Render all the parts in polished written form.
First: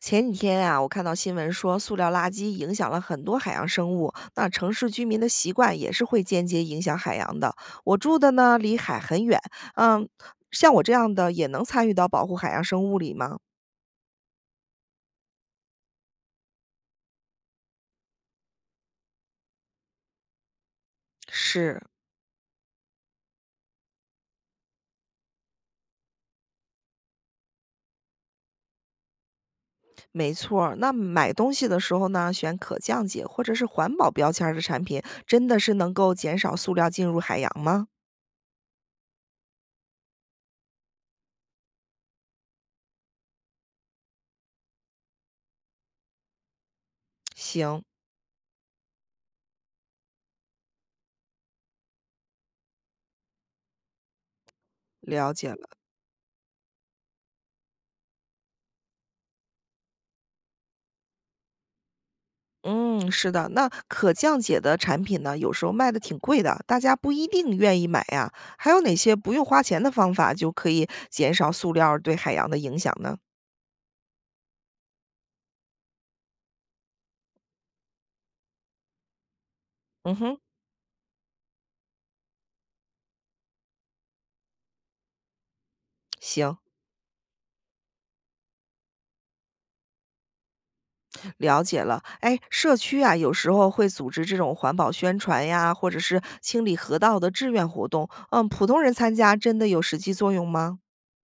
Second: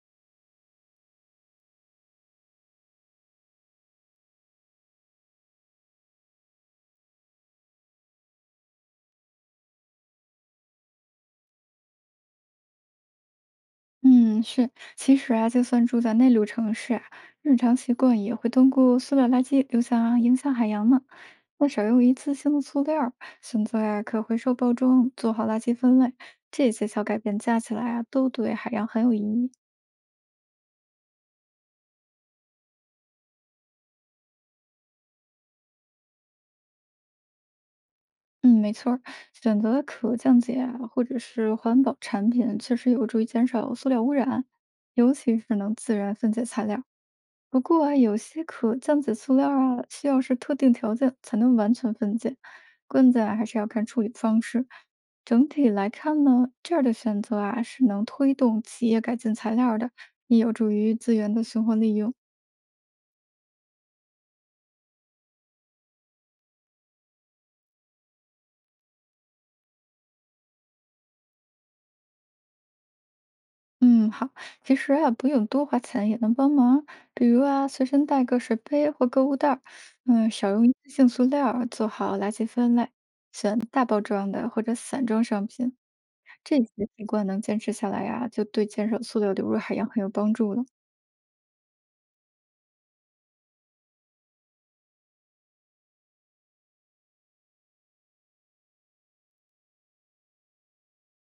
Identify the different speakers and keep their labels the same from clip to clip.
Speaker 1: 前几天啊，我看到新闻说，塑料垃圾影响了很多海洋生物。那城市居民的习惯也是会间接影响海洋的。我住的呢，离海很远，嗯，像我这样的也能参与到保护海洋生物里吗？
Speaker 2: 嗯，是，其实啊，就算住在内陆城市啊，日常习惯也会通过塑料垃圾流向啊影响海洋呢。那
Speaker 1: 是，
Speaker 2: 少用一次性的塑料选择呀可回收包装，做好垃圾分类，这些小改变加起来啊，都对海洋很有意义。
Speaker 1: 没错儿，那买东西的时候呢，选可降解或者是环保标签儿的产品，真的是能够减少塑料进入海洋吗？
Speaker 2: 嗯，没错儿选择可降解啊或者是环保产品，确实有助于减少塑料污染，尤其是能自然分解材料。不
Speaker 1: 行，
Speaker 2: 过啊，有些可降解塑料啊，需要是特定条件才能完全分解，关键啊还是要看处理方式。
Speaker 1: 了
Speaker 2: 整
Speaker 1: 解
Speaker 2: 体
Speaker 1: 了。
Speaker 2: 来看呢，这样的选择啊是能推动企业改进材料儿的，也有助于资源的循环利用。
Speaker 1: 嗯，是的，那可降解的产品呢，有时候卖的挺贵的，大家不一定愿意买呀。还有哪些不用花钱的方法，就可以减少塑料对海洋的影响呢？
Speaker 2: 嗯，好，其实啊不用多花钱也能帮忙，比如啊随身带个水杯或购物袋儿，
Speaker 1: 嗯哼，
Speaker 2: 少用一次性塑料儿做好垃圾分类，选大包装的或者散装商品。
Speaker 1: 行，
Speaker 2: 这些习惯能坚持下来呀、就对减少塑料流入海洋很有帮助了。
Speaker 1: 了解了。哎，社区啊，有时候会组织这种环保宣传呀，或者是清理河道的志愿活动。嗯，普通人参加真的有实际作用吗？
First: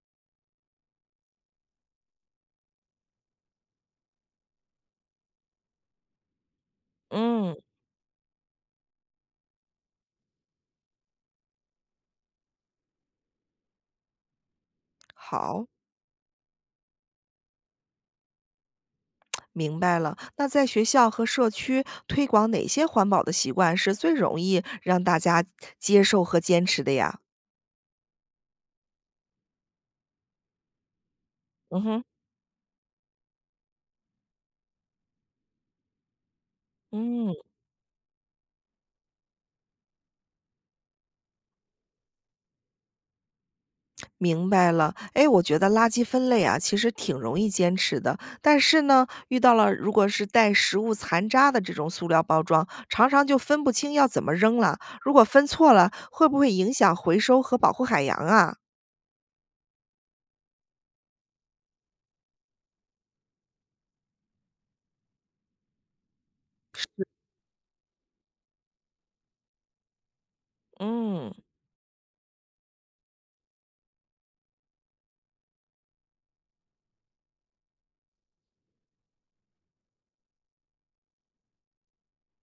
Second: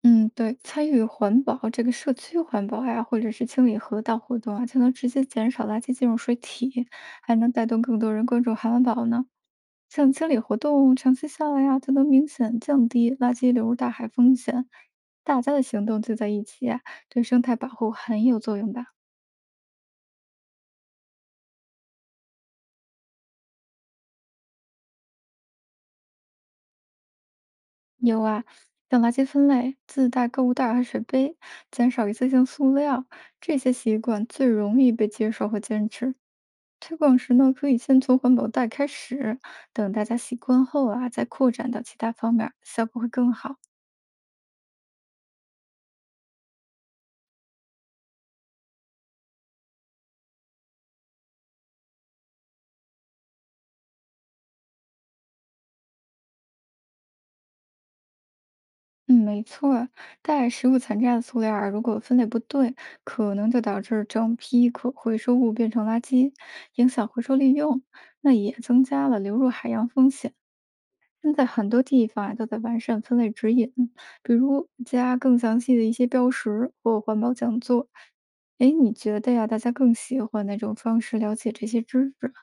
Speaker 2: 嗯，对，参与环保这个社区环保呀、或者是清理河道活动啊，就能直接减少垃圾进入水体，还能
Speaker 1: 嗯，
Speaker 2: 带动更多人关注海环保呢。像清理活动长期下来呀、就能明显降低垃圾流入大海风险。大家的
Speaker 1: 好。
Speaker 2: 行动聚在一起、啊，对生态保护很有作用的。
Speaker 1: 明白了，那在学校和社区推广哪些环保的习惯是最容易让大家接受和坚持的呀？
Speaker 2: 有啊，像垃圾分类、自带购物袋儿和水杯，
Speaker 1: 嗯
Speaker 2: 减
Speaker 1: 哼，
Speaker 2: 少一次性塑料，这些习惯最容易被接受和坚持。推广时
Speaker 1: 嗯，
Speaker 2: 呢，可以先从环保袋开始，等大家习惯后啊，再扩展到其他方面儿效果会更好。
Speaker 1: 明白了。哎，我觉得垃圾分类啊，其实挺容易坚持的，但是呢，遇到了如果是带食物残渣的这种塑料包装，常常就分不清要怎么扔了。如果分错了，会不会影响回收和保护海洋啊？
Speaker 2: 嗯，没错儿带食物残渣的塑料儿如果分类不对，可能就导致整批可回收物变成垃圾，影响回收利用，那也增加了流入海洋风险。现
Speaker 1: 嗯。
Speaker 2: 在很多地方啊都在完善分类指引，比如加更详细的一些标识或环保讲座。哎，你觉得呀，大家更喜欢哪种方式了解这些知识？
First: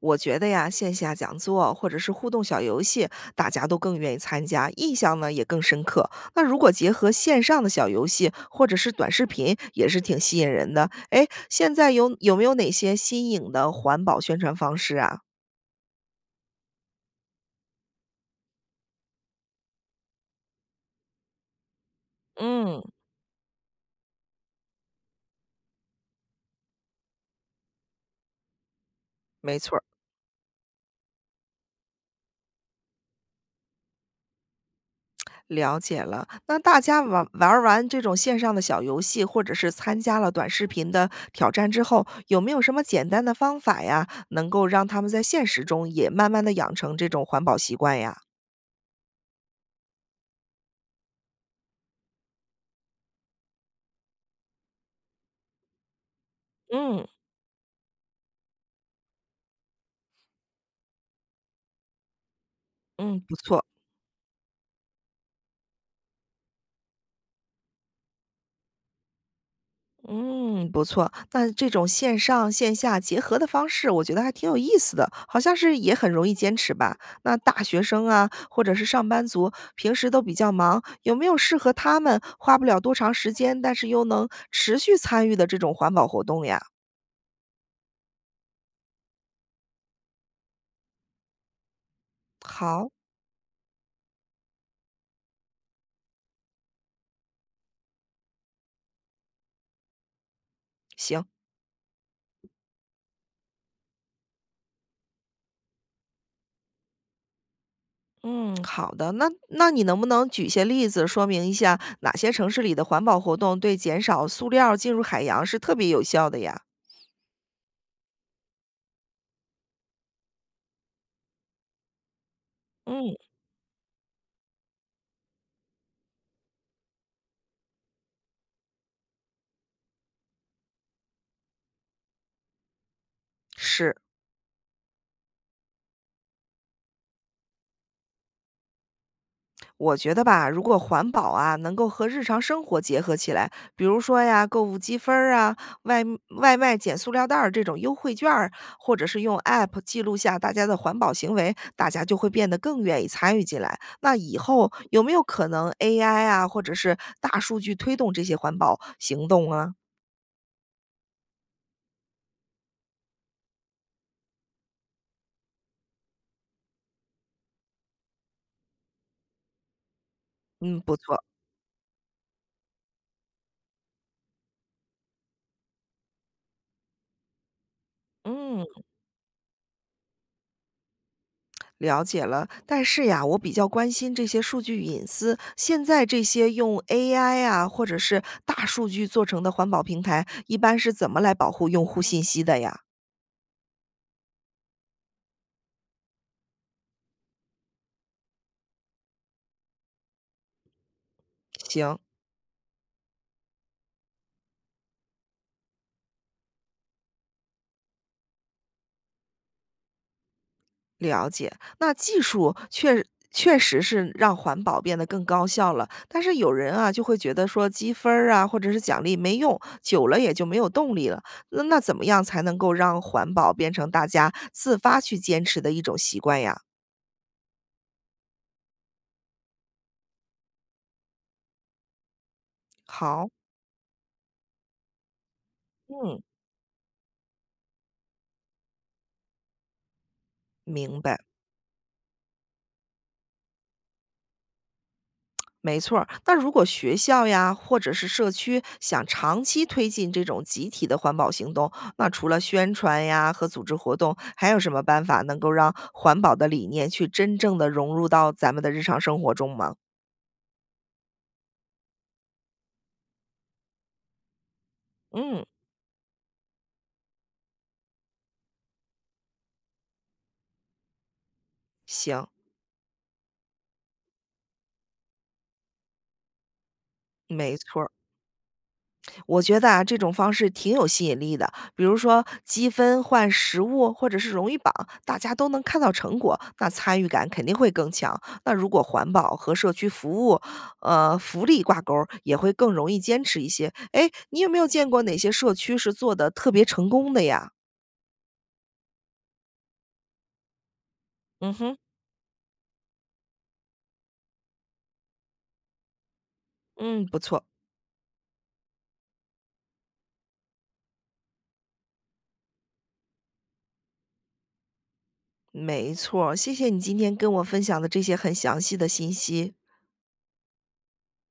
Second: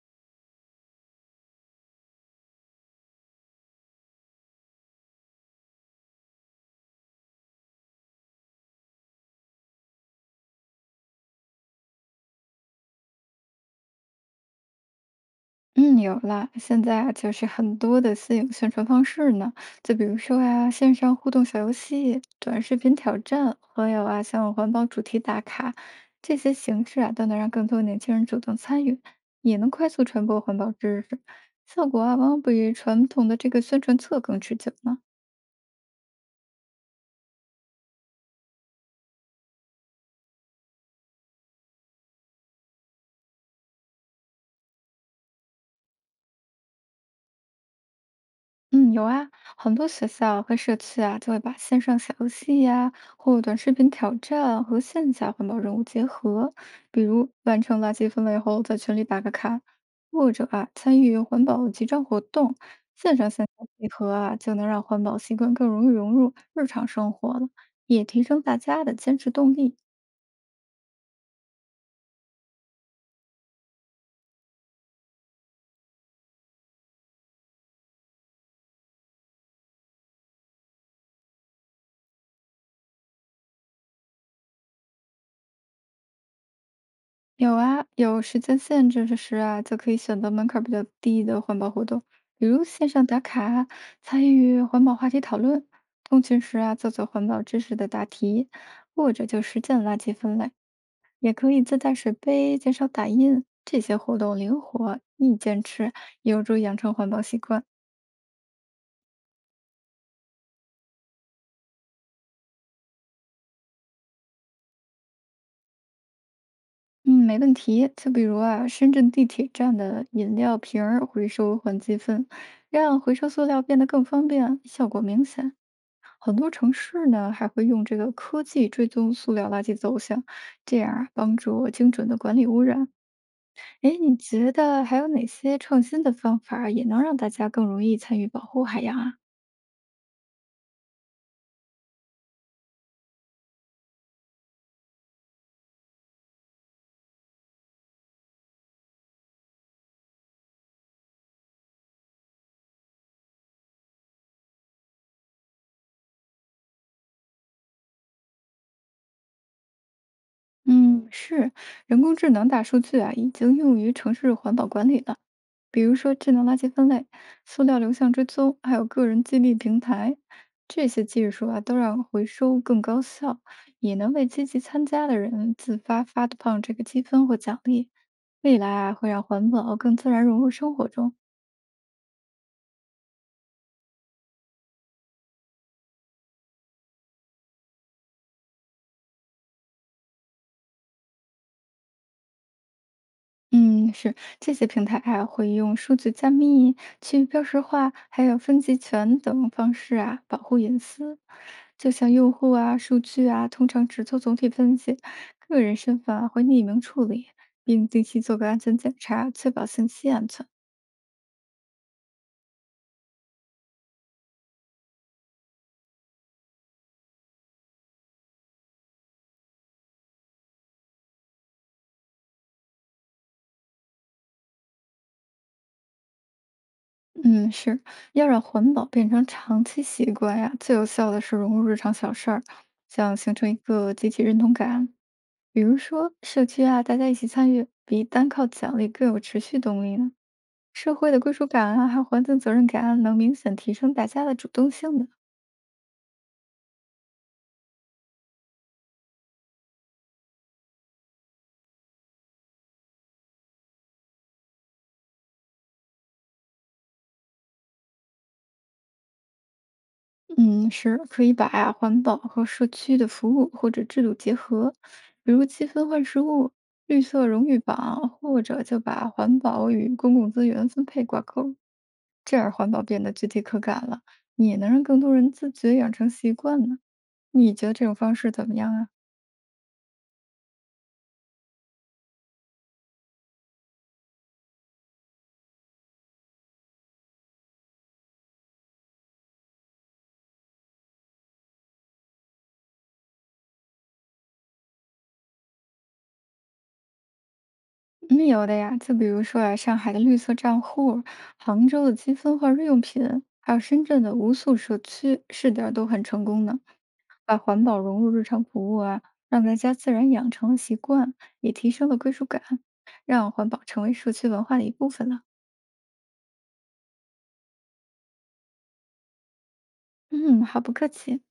Speaker 1: 我觉得呀，线下讲座或者是互动小游戏，大家都更愿意参加，印象呢也更深刻。那如果结合线上的小游戏或者是短视频，也是挺吸引人的。哎，现在有没有哪些新颖的环保宣传方式啊？
Speaker 2: 嗯，有啦，现在啊，就是很多的新颖宣传方式呢，就比如说啊，线上互动小游戏、短视
Speaker 1: 嗯，
Speaker 2: 频挑战，还友啊，像环保主题打卡，这些形式啊，都能让更多年轻人主动参与，也
Speaker 1: 没
Speaker 2: 能
Speaker 1: 错儿，
Speaker 2: 快速传播环保知识，效果啊，往往比传统的这个宣传册更持久呢。
Speaker 1: 了解了。那大家玩完这种线上的小游戏，或者是参加了短视频的挑战之后，有没有什么简单的方法呀，能够让他们在现实中也慢慢的养成这种环保习惯呀？
Speaker 2: 嗯，有啊，很多学校和社区啊，就会把线上小游戏呀、或短视频挑战和线下环保任务结合，比
Speaker 1: 嗯
Speaker 2: 如完成垃圾分类后，在群里打个卡，或者啊，参与环保集章活动，线
Speaker 1: 嗯，
Speaker 2: 上
Speaker 1: 不
Speaker 2: 线
Speaker 1: 错，
Speaker 2: 下结合啊，就能让环保习惯更容易融入日常生活了，也提升大家的坚持动力。
Speaker 1: 嗯，不错。那这种线上线下结合的方式，我觉得还挺有意思的，好像是也很容易坚持吧。那大学生啊，或者是上班族，平时都比较忙，有没有适合他们花不了多长时间，但是又能持续参与的这种环保活动呀？
Speaker 2: 有啊，有时间限制的时啊，就可以选择门槛儿比较低的环保活动，比如线
Speaker 1: 好，
Speaker 2: 上打卡啊、参与环保话题讨论、通勤时啊做做环保知识的答题，或者就实践垃圾分类，
Speaker 1: 行。
Speaker 2: 也可以自带水杯，减少打印。这些活动灵活易坚持，有助养成环保习惯。
Speaker 1: 嗯，好的。那你能不能举些例子，说明一下哪些城市里的环保活动对减少塑料进入海洋是特别有效的呀？
Speaker 2: 嗯，没问题。就比如啊，深圳地铁站的饮料瓶儿回收换积分，让回
Speaker 1: 嗯，
Speaker 2: 收塑料变得更方便，效果明显。很多城市呢还会用这个科技追踪塑料垃圾走向，这样啊帮助精准的管理污染。
Speaker 1: 是。
Speaker 2: 哎，你觉得还有哪些创新的方法也能让大家更容易参与保护海洋啊？
Speaker 1: 我觉得吧，如果环保啊能够和日常生活结合起来，比如说呀，购物积分儿啊，外外卖捡塑料袋儿这种优惠券儿，或者是用 App 记录下大家的环保行为，大家就会变得更愿意参与进来。那以后有没有可能 AI 啊，或者是大数据推动这些环保行动啊？
Speaker 2: 嗯，是人工智能大数据啊，已经用于城市环保管理了。比如说智能垃圾分类、塑料流向追踪，还有个人激励平台，
Speaker 1: 嗯，
Speaker 2: 这
Speaker 1: 不
Speaker 2: 些
Speaker 1: 错，
Speaker 2: 技术啊，都让回收更高效，也能为积极参加的人自发发放这个积分或奖励。未来
Speaker 1: 嗯。
Speaker 2: 啊，会让环保更自然融入生活中。
Speaker 1: 了解了，但是呀，我比较关心这些数据隐私。现在这些用 AI 啊，或者是大数据做成的环保平台，一般是怎么来保护用户信息的呀？
Speaker 2: 嗯，是，这些平台啊，会用数据加密、去标识化，还有分级权等方式啊，保护隐私。就
Speaker 1: 行，
Speaker 2: 像用户啊、数据啊，通常只做总体分析，个人身份啊会匿名处理，并定期做个安全检查，确保信息安全。
Speaker 1: 了解。那技术确实是让环保变得更高效了，但是有人啊就会觉得说积分儿啊或者是奖励没用，久了也就没有动力了。那怎么样才能够让环保变成大家自发去坚持的一种习惯呀？
Speaker 2: 嗯，是，要让环保变成长期习惯呀、最有效的是融入日常小事儿，像
Speaker 1: 好，
Speaker 2: 形成一个集体认同感。比如说
Speaker 1: 嗯，
Speaker 2: 社区啊，大家一起参与，比单靠奖励更有持续动力呢。社
Speaker 1: 明
Speaker 2: 会的
Speaker 1: 白。
Speaker 2: 归属感啊，还有环境责任感啊，能明显提升大家的主动性的。
Speaker 1: 没错儿，那如果学校呀，或者是社区想长期推进这种集体的环保行动，那除了宣传呀和组织活动，还有什么办法能够让环保的理念去真正的融入到咱们的日常生活中吗？
Speaker 2: 嗯，是可以把啊环保和社区的服务或者制度结合，比
Speaker 1: 嗯，
Speaker 2: 如积分换食物、绿色荣誉榜，或者就把环保与公共资源分配挂钩，
Speaker 1: 行，
Speaker 2: 这样环保变得具体可感了，也能让更多人自觉养成习惯呢。你
Speaker 1: 没
Speaker 2: 觉得
Speaker 1: 错
Speaker 2: 这
Speaker 1: 儿。
Speaker 2: 种方式怎么样啊？
Speaker 1: 我觉得啊，这种方式挺有吸引力的。比如说积分换实物，或者是荣誉榜，大家都能看到成果，那参与感肯定会更强。那如果环保和社区服务，福利挂钩儿也会更容易坚持一些。哎，你有没有见过哪些社区是做的特别成功的呀？
Speaker 2: 嗯，有的呀，就比如说啊，上海的绿色账户，
Speaker 1: 嗯
Speaker 2: 杭
Speaker 1: 哼，
Speaker 2: 州的积分化日用品，还有深圳的无塑社区试点儿都很成功呢，
Speaker 1: 嗯，不
Speaker 2: 把
Speaker 1: 错，
Speaker 2: 环保融入日常服务啊，让大家自然养成了习惯，也提升了归属感，让环保成为社区文化的一部分了。
Speaker 1: 没错谢谢你今天跟我分享的这些很详细的信息。
Speaker 2: 嗯，好，不客气。